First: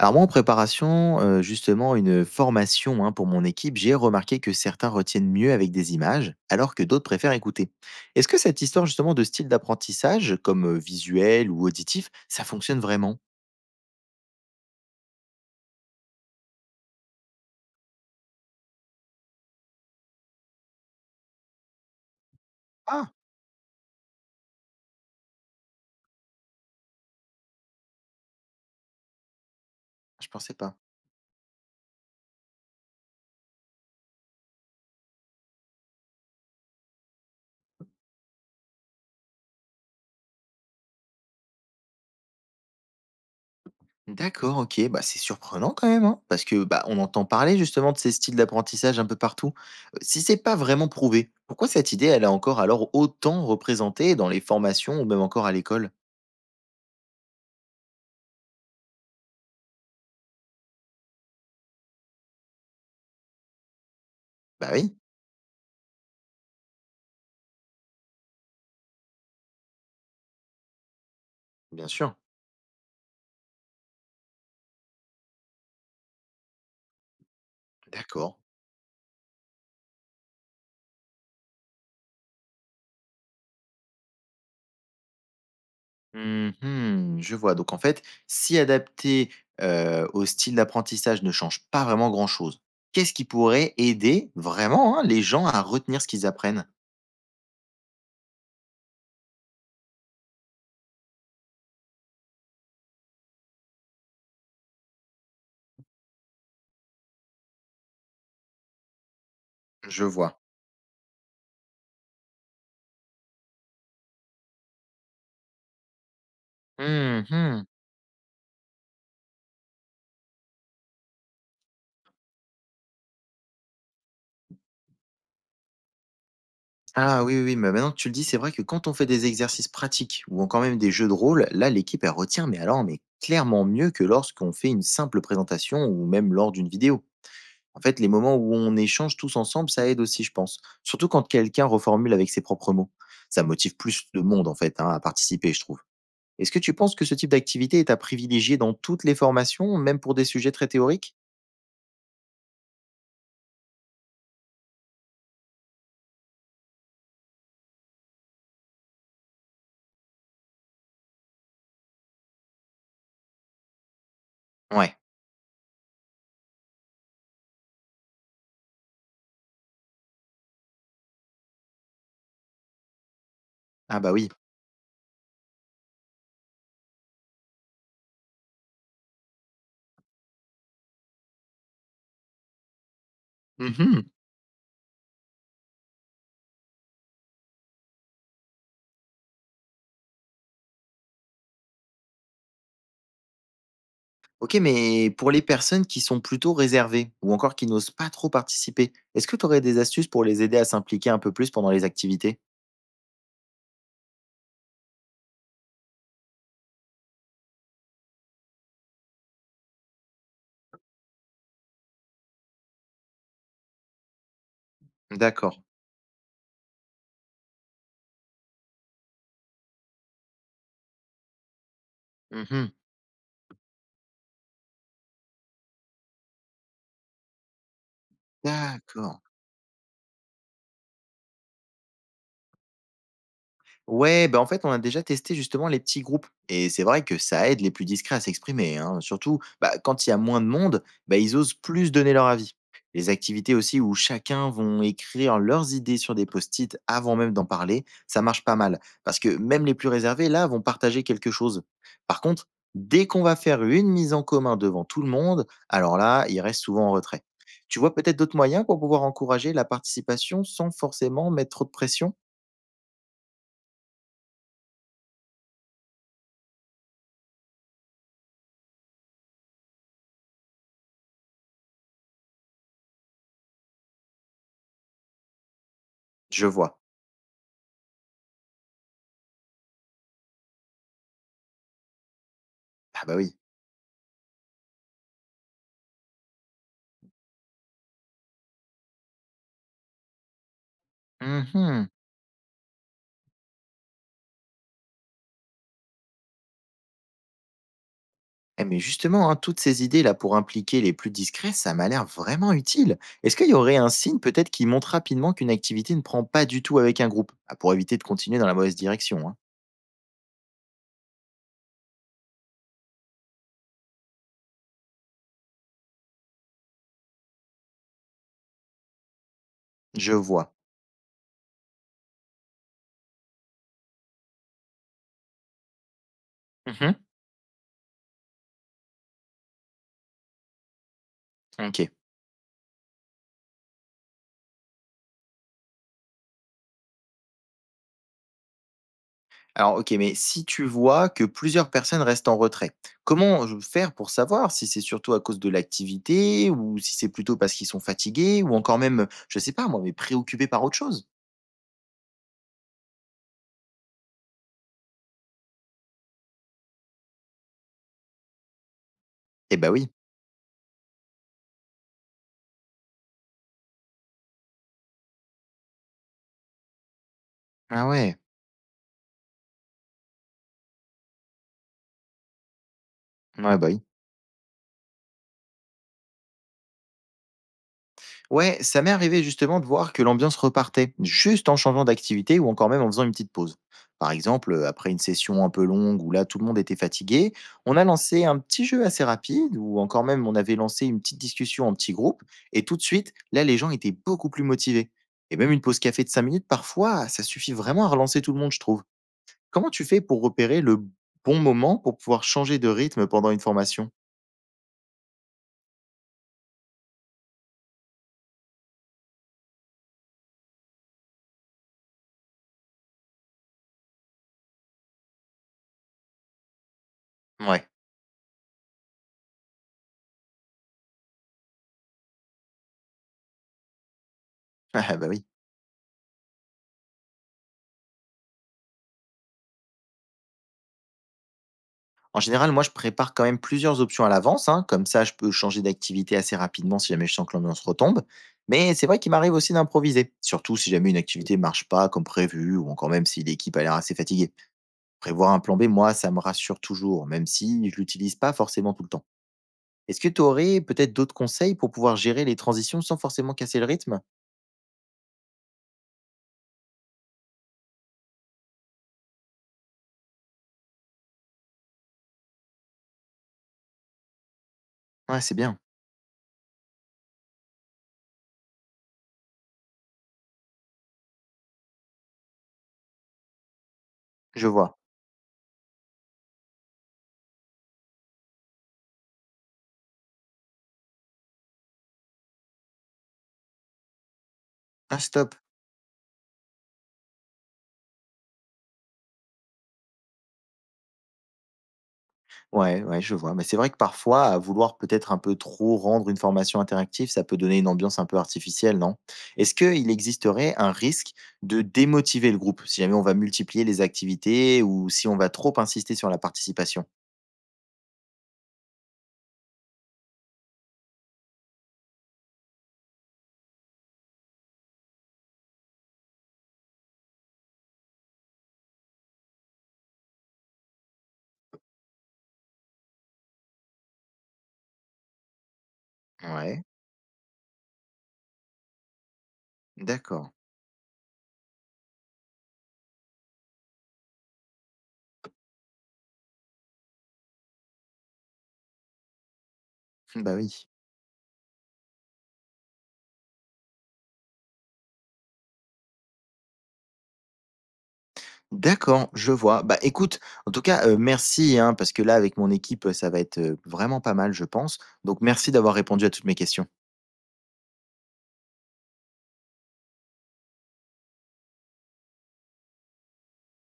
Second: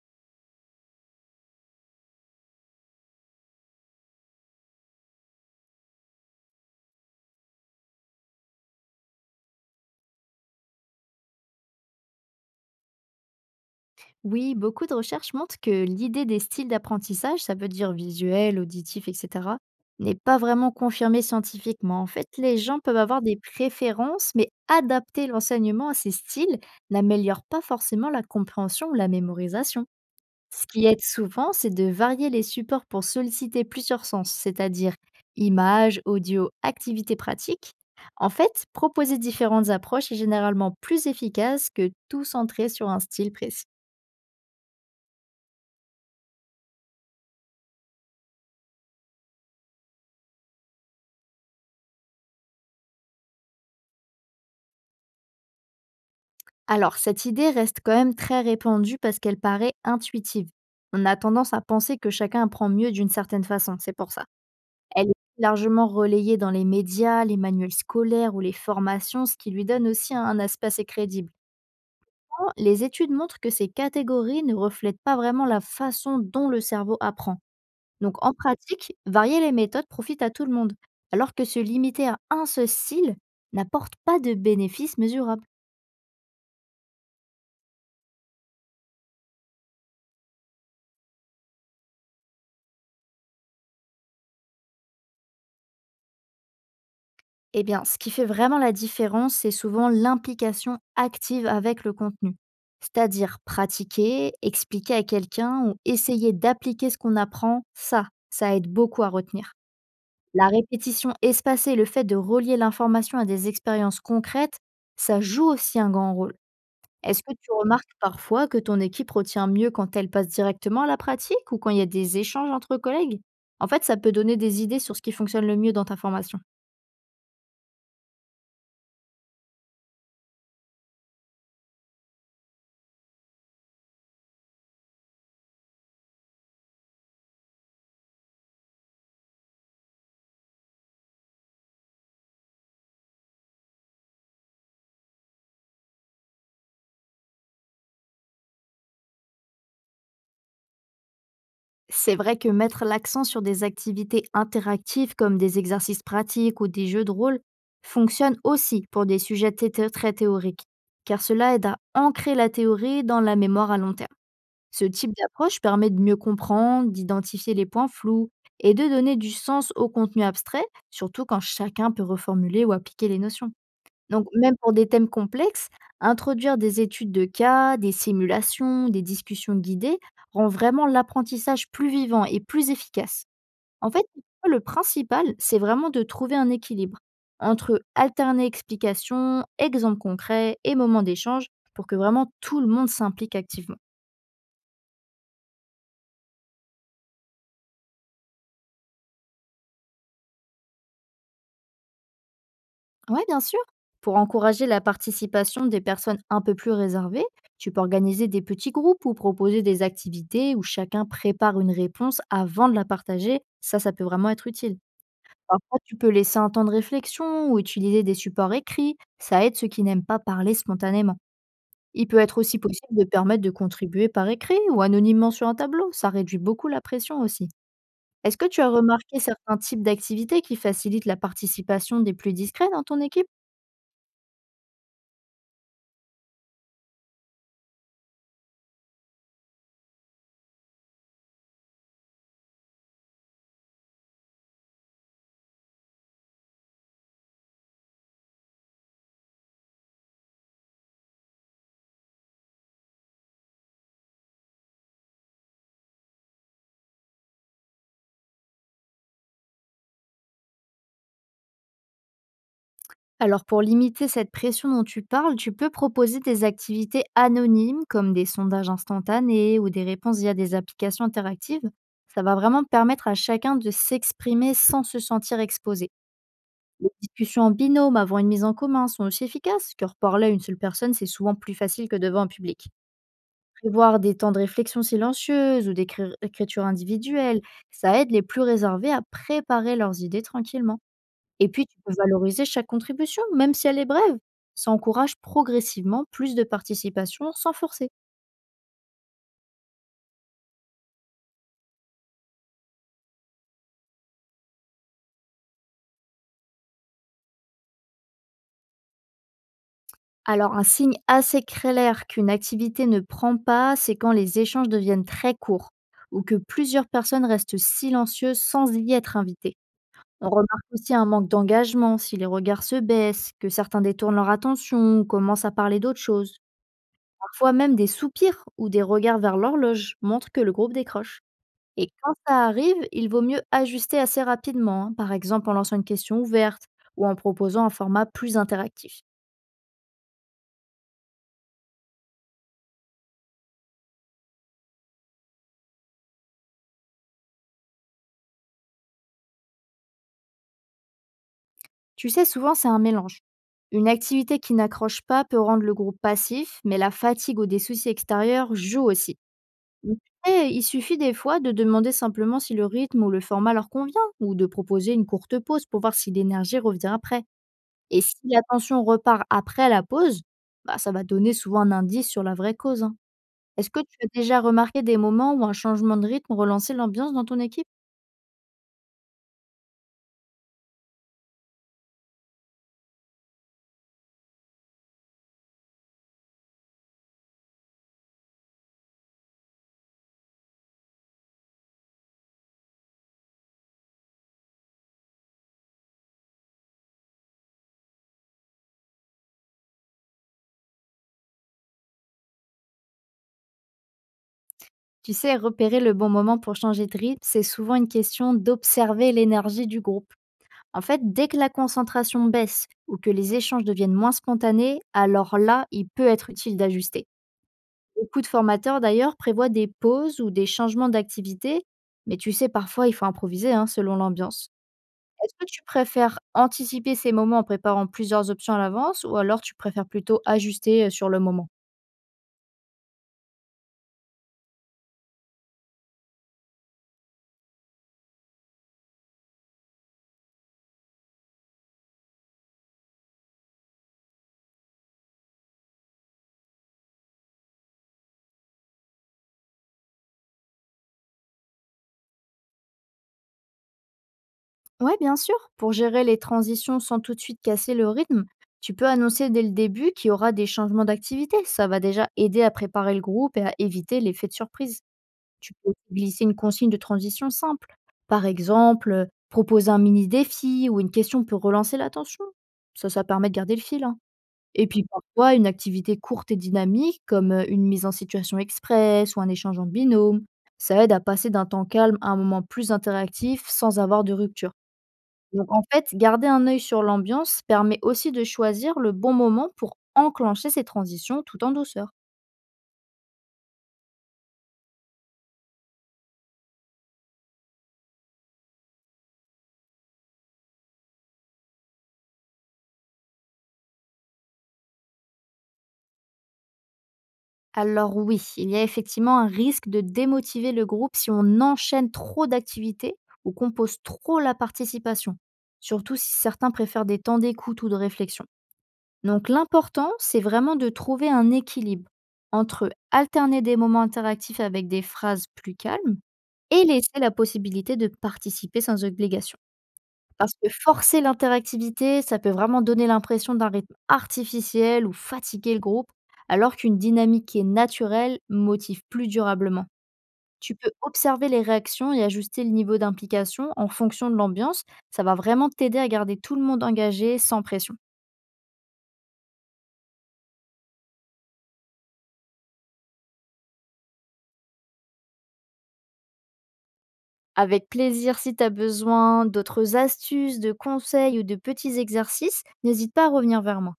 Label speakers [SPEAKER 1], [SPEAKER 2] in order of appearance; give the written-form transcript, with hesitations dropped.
[SPEAKER 1] Alors moi, en préparation, justement une, formation, hein, pour mon équipe, j'ai remarqué que certains retiennent mieux avec des images, alors que d'autres préfèrent écouter. Est-ce que cette histoire justement de style d'apprentissage, comme, visuel ou auditif, ça fonctionne vraiment?
[SPEAKER 2] Oui, beaucoup de recherches montrent que l'idée des styles d'apprentissage, ça veut dire visuel, auditif, etc., n'est pas vraiment confirmée scientifiquement. En fait, les gens peuvent
[SPEAKER 1] Ah!
[SPEAKER 2] avoir des préférences, mais adapter l'enseignement à ces styles n'améliore pas forcément la compréhension ou la mémorisation.
[SPEAKER 1] Je pensais
[SPEAKER 2] Ce
[SPEAKER 1] pas.
[SPEAKER 2] qui aide souvent, c'est de varier les supports pour solliciter plusieurs sens, c'est-à-dire images, audio, activités pratiques. En fait, proposer différentes approches est généralement plus efficace que tout centrer sur un style précis.
[SPEAKER 1] D'accord, OK, bah, c'est surprenant quand même, hein, parce que, bah, on entend parler justement de ces styles d'apprentissage un peu partout. Si c'est pas vraiment prouvé, pourquoi cette idée, elle est encore alors autant représentée dans les formations ou même encore à l'école?
[SPEAKER 2] Alors, cette idée reste quand même très répandue parce qu'elle paraît intuitive. On a tendance à penser que chacun apprend mieux d'une certaine façon, c'est pour ça.
[SPEAKER 1] Bah oui,
[SPEAKER 2] Elle est largement relayée dans les médias, les manuels scolaires ou les formations, ce qui lui donne aussi un aspect assez crédible.
[SPEAKER 1] bien sûr.
[SPEAKER 2] Or, les études montrent que ces catégories ne reflètent pas vraiment la façon dont le cerveau apprend. Donc en
[SPEAKER 1] D'accord.
[SPEAKER 2] pratique, varier les méthodes profite à tout le monde, alors que se limiter à un seul style n'apporte pas de bénéfices mesurables.
[SPEAKER 1] Mmh, je vois. Donc en fait, si adapter, au style d'apprentissage ne change pas vraiment grand-chose, qu'est-ce qui pourrait aider vraiment, hein, les gens à retenir ce qu'ils apprennent?
[SPEAKER 2] Eh bien, ce qui fait vraiment la différence, c'est souvent l'implication active avec le contenu. C'est-à-dire pratiquer, expliquer à quelqu'un ou essayer d'appliquer ce qu'on apprend, ça aide beaucoup à retenir.
[SPEAKER 1] Je vois.
[SPEAKER 2] La répétition espacée et le fait de relier l'information à des expériences concrètes, ça joue aussi un grand rôle. Est-ce que tu
[SPEAKER 1] Mmh.
[SPEAKER 2] remarques parfois que ton équipe retient mieux quand elle passe directement à la pratique ou quand il y a des échanges entre collègues? En fait, ça peut donner des idées sur ce qui fonctionne le mieux dans ta formation.
[SPEAKER 1] Ah oui, oui, oui, mais maintenant que tu le dis, c'est vrai que quand on fait des exercices pratiques ou encore même des jeux de rôle, là, l'équipe, elle retient, mais alors, mais clairement mieux que lorsqu'on fait une simple présentation ou même lors d'une vidéo. En fait, les moments où on échange tous ensemble, ça aide aussi, je pense. Surtout quand quelqu'un reformule avec ses propres mots. Ça motive plus de monde, en fait, hein, à participer, je trouve. Est-ce que tu penses que ce type d'activité est à privilégier dans toutes les formations, même pour des sujets très théoriques?
[SPEAKER 2] C'est vrai que mettre l'accent sur des activités interactives comme des exercices pratiques ou des jeux de rôle fonctionne aussi pour des sujets très théoriques, car cela aide à ancrer la théorie dans la mémoire à long terme. Ce
[SPEAKER 1] Ouais.
[SPEAKER 2] type d'approche permet de mieux comprendre, d'identifier les points flous et de donner du sens au contenu abstrait, surtout quand chacun peut reformuler ou appliquer les notions.
[SPEAKER 1] Ah bah
[SPEAKER 2] Donc
[SPEAKER 1] oui.
[SPEAKER 2] même pour des thèmes complexes, introduire des études de cas, des simulations, des discussions guidées rend vraiment l'apprentissage plus vivant et plus efficace. En fait,
[SPEAKER 1] Mhm.
[SPEAKER 2] le principal, c'est vraiment de trouver un équilibre entre alterner explications, exemples concrets et moments d'échange pour que vraiment tout le monde s'implique activement.
[SPEAKER 1] Ok, mais pour les personnes qui sont plutôt réservées ou encore qui n'osent pas trop participer, est-ce que tu aurais des astuces pour les aider à s'impliquer un peu plus pendant les activités?
[SPEAKER 2] Ouais, bien sûr. Pour encourager la participation des personnes un peu plus réservées, tu peux organiser des petits groupes ou proposer des activités où chacun prépare une réponse avant de la partager. Ça peut vraiment être utile.
[SPEAKER 1] D'accord.
[SPEAKER 2] Parfois, tu peux laisser un temps de réflexion ou utiliser des supports écrits. Ça aide ceux qui n'aiment pas parler spontanément. Il peut être aussi
[SPEAKER 1] Mhm.
[SPEAKER 2] possible de permettre de contribuer par écrit ou anonymement sur un tableau. Ça réduit beaucoup la pression aussi. Est-ce que tu as remarqué
[SPEAKER 1] D'accord.
[SPEAKER 2] certains types d'activités qui facilitent la participation des plus discrets dans ton équipe?
[SPEAKER 1] Ouais, bah, en fait, on a déjà testé justement les petits groupes. Et c'est vrai que ça aide les plus discrets à s'exprimer, hein. Surtout, bah, quand il y a moins de monde, bah, ils osent plus donner leur avis. Les activités aussi où chacun vont écrire leurs idées sur des post-it avant même d'en parler, ça marche pas mal. Parce que même les plus réservés, là, vont partager quelque chose. Par contre, dès qu'on va faire une mise en commun devant tout le monde, alors là, ils restent souvent en retrait. Tu vois peut-être d'autres moyens pour pouvoir encourager la participation sans forcément mettre trop de pression?
[SPEAKER 2] Alors pour limiter cette pression dont tu parles, tu peux proposer des activités anonymes comme des sondages instantanés ou des réponses via des applications interactives. Ça va vraiment permettre à chacun de s'exprimer sans se sentir exposé.
[SPEAKER 1] Je vois.
[SPEAKER 2] Les discussions en binôme avant une mise en commun sont aussi efficaces, car parler à une seule personne, c'est souvent plus facile que devant un public.
[SPEAKER 1] Ah bah oui.
[SPEAKER 2] Prévoir des temps de réflexion silencieuse ou d'écriture individuelle, ça aide les plus réservés à préparer leurs idées tranquillement. Et puis tu
[SPEAKER 1] Mhm.
[SPEAKER 2] peux valoriser chaque contribution, même si elle est brève. Ça encourage progressivement plus de participation sans forcer.
[SPEAKER 1] Eh mais justement, hein, toutes ces idées-là pour impliquer les plus discrets, ça m'a l'air vraiment utile. Est-ce qu'il y aurait un signe peut-être qui montre rapidement qu'une activité ne prend pas du tout avec un groupe? Ah, pour éviter de continuer dans la mauvaise direction, hein.
[SPEAKER 2] Alors un signe assez clair qu'une activité ne prend pas, c'est quand les échanges deviennent très courts ou que plusieurs personnes restent silencieuses sans y être invitées.
[SPEAKER 1] Je
[SPEAKER 2] On
[SPEAKER 1] vois.
[SPEAKER 2] remarque aussi un manque d'engagement si les regards se baissent, que certains détournent leur attention ou commencent à parler d'autre chose.
[SPEAKER 1] Mhm.
[SPEAKER 2] Parfois même des soupirs ou des regards vers l'horloge montrent que le groupe décroche. Et
[SPEAKER 1] OK.
[SPEAKER 2] quand ça arrive, il vaut mieux ajuster assez rapidement, hein, par exemple en lançant une question ouverte ou en proposant un format plus interactif.
[SPEAKER 1] Alors OK, mais si tu vois que plusieurs personnes restent en retrait, comment je faire pour savoir si c'est surtout à cause de l'activité ou si c'est plutôt parce qu'ils sont fatigués ou encore même, je sais pas moi, mais préoccupés par autre chose?
[SPEAKER 2] Tu sais, souvent c'est un mélange. Une activité qui n'accroche pas peut rendre le groupe passif, mais la fatigue ou des soucis extérieurs jouent aussi.
[SPEAKER 1] Eh bah oui.
[SPEAKER 2] Donc, et il suffit des fois de demander simplement si le rythme ou le format leur convient, ou de proposer une courte pause pour voir si l'énergie revient après.
[SPEAKER 1] Ah
[SPEAKER 2] Et si
[SPEAKER 1] ouais.
[SPEAKER 2] la tension repart après la pause, bah, ça va donner souvent un indice sur la vraie cause, hein.
[SPEAKER 1] Ouais, bah
[SPEAKER 2] Est-ce
[SPEAKER 1] oui.
[SPEAKER 2] que tu as déjà remarqué des moments où un changement de rythme relançait l'ambiance dans ton équipe?
[SPEAKER 1] Ouais, ça m'est arrivé justement de voir que l'ambiance repartait, juste en changeant d'activité ou encore même en faisant une petite pause. Par exemple, après une session un peu longue où là tout le monde était fatigué, on a lancé un petit jeu assez rapide ou encore même on avait lancé une petite discussion en petit groupe et tout de suite, là les gens étaient beaucoup plus motivés. Et même une pause café de 5 minutes, parfois, ça suffit vraiment à relancer tout le monde, je trouve. Comment tu fais pour repérer le bon moment pour pouvoir changer de rythme pendant une formation?
[SPEAKER 2] Tu sais, repérer le bon moment pour changer de rythme, c'est souvent une question d'observer l'énergie du groupe. En fait, dès que la concentration baisse ou que les échanges deviennent moins spontanés, alors là, il peut être utile d'ajuster.
[SPEAKER 1] Ouais,
[SPEAKER 2] Beaucoup de formateurs, d'ailleurs, prévoient des pauses ou des changements d'activité, mais tu sais, parfois, il faut improviser, hein, selon l'ambiance.
[SPEAKER 1] ah bah oui.
[SPEAKER 2] Est-ce que tu préfères anticiper ces moments en préparant plusieurs options à l'avance ou alors tu préfères plutôt ajuster sur le moment?
[SPEAKER 1] En général, moi, je prépare quand même plusieurs options à l'avance, hein, comme ça je peux changer d'activité assez rapidement si jamais je sens que l'ambiance retombe. Mais c'est vrai qu'il m'arrive aussi d'improviser, surtout si jamais une activité ne marche pas comme prévu ou encore même si l'équipe a l'air assez fatiguée. Prévoir un plan B, moi, ça me rassure toujours, même si je l'utilise pas forcément tout le temps. Est-ce que tu aurais peut-être d'autres conseils pour pouvoir gérer les transitions sans forcément casser le rythme?
[SPEAKER 2] Ouais, bien sûr. Pour gérer les transitions sans tout de suite casser le rythme, tu peux annoncer dès le début qu'il y aura des changements d'activité. Ça va déjà aider à préparer le groupe et à éviter l'effet de surprise.
[SPEAKER 1] Ouais, c'est
[SPEAKER 2] Tu
[SPEAKER 1] bien.
[SPEAKER 2] peux aussi glisser une consigne de transition simple. Par exemple, proposer un mini défi ou une question pour relancer l'attention. Ça permet de garder le fil, hein.
[SPEAKER 1] Je
[SPEAKER 2] Et
[SPEAKER 1] vois.
[SPEAKER 2] puis parfois, une activité courte et dynamique, comme une mise en situation express ou un échange en binôme, ça aide à passer d'un temps calme à un moment plus interactif sans avoir de rupture.
[SPEAKER 1] Ah, stop.
[SPEAKER 2] Donc en fait, garder un œil sur l'ambiance permet aussi de choisir le bon moment pour enclencher ces transitions tout en douceur.
[SPEAKER 1] Ouais, ouais, je vois. Mais c'est vrai que parfois, à vouloir peut-être un peu trop rendre une formation interactive, ça peut donner une ambiance un peu artificielle, non? Est-ce qu'il existerait un risque de démotiver le groupe si jamais on va multiplier les activités ou si on va trop insister sur la participation?
[SPEAKER 2] Alors oui, il y a effectivement un risque de démotiver le groupe si on enchaîne trop d'activités ou qu'on pose trop la participation, surtout si certains préfèrent des temps d'écoute ou de réflexion. Donc l'important, c'est vraiment de trouver un équilibre entre alterner des moments interactifs avec des phrases plus calmes
[SPEAKER 1] Ouais,
[SPEAKER 2] et laisser la possibilité de participer sans obligation.
[SPEAKER 1] d'accord.
[SPEAKER 2] Parce que forcer l'interactivité, ça peut vraiment donner l'impression d'un rythme artificiel ou fatiguer le groupe, alors qu'une dynamique qui est naturelle motive plus durablement.
[SPEAKER 1] Bah
[SPEAKER 2] Tu
[SPEAKER 1] oui.
[SPEAKER 2] peux observer les réactions et ajuster le niveau d'implication en fonction de l'ambiance. Ça va vraiment t'aider à garder tout le monde engagé sans pression.
[SPEAKER 1] D'accord, je vois. Bah écoute, en tout cas, merci, hein, parce que là, avec mon équipe, ça va être vraiment pas mal, je pense. Donc merci d'avoir répondu à toutes mes questions.
[SPEAKER 2] Avec plaisir, si tu as besoin d'autres astuces, de conseils ou de petits exercices, n'hésite pas à revenir vers moi.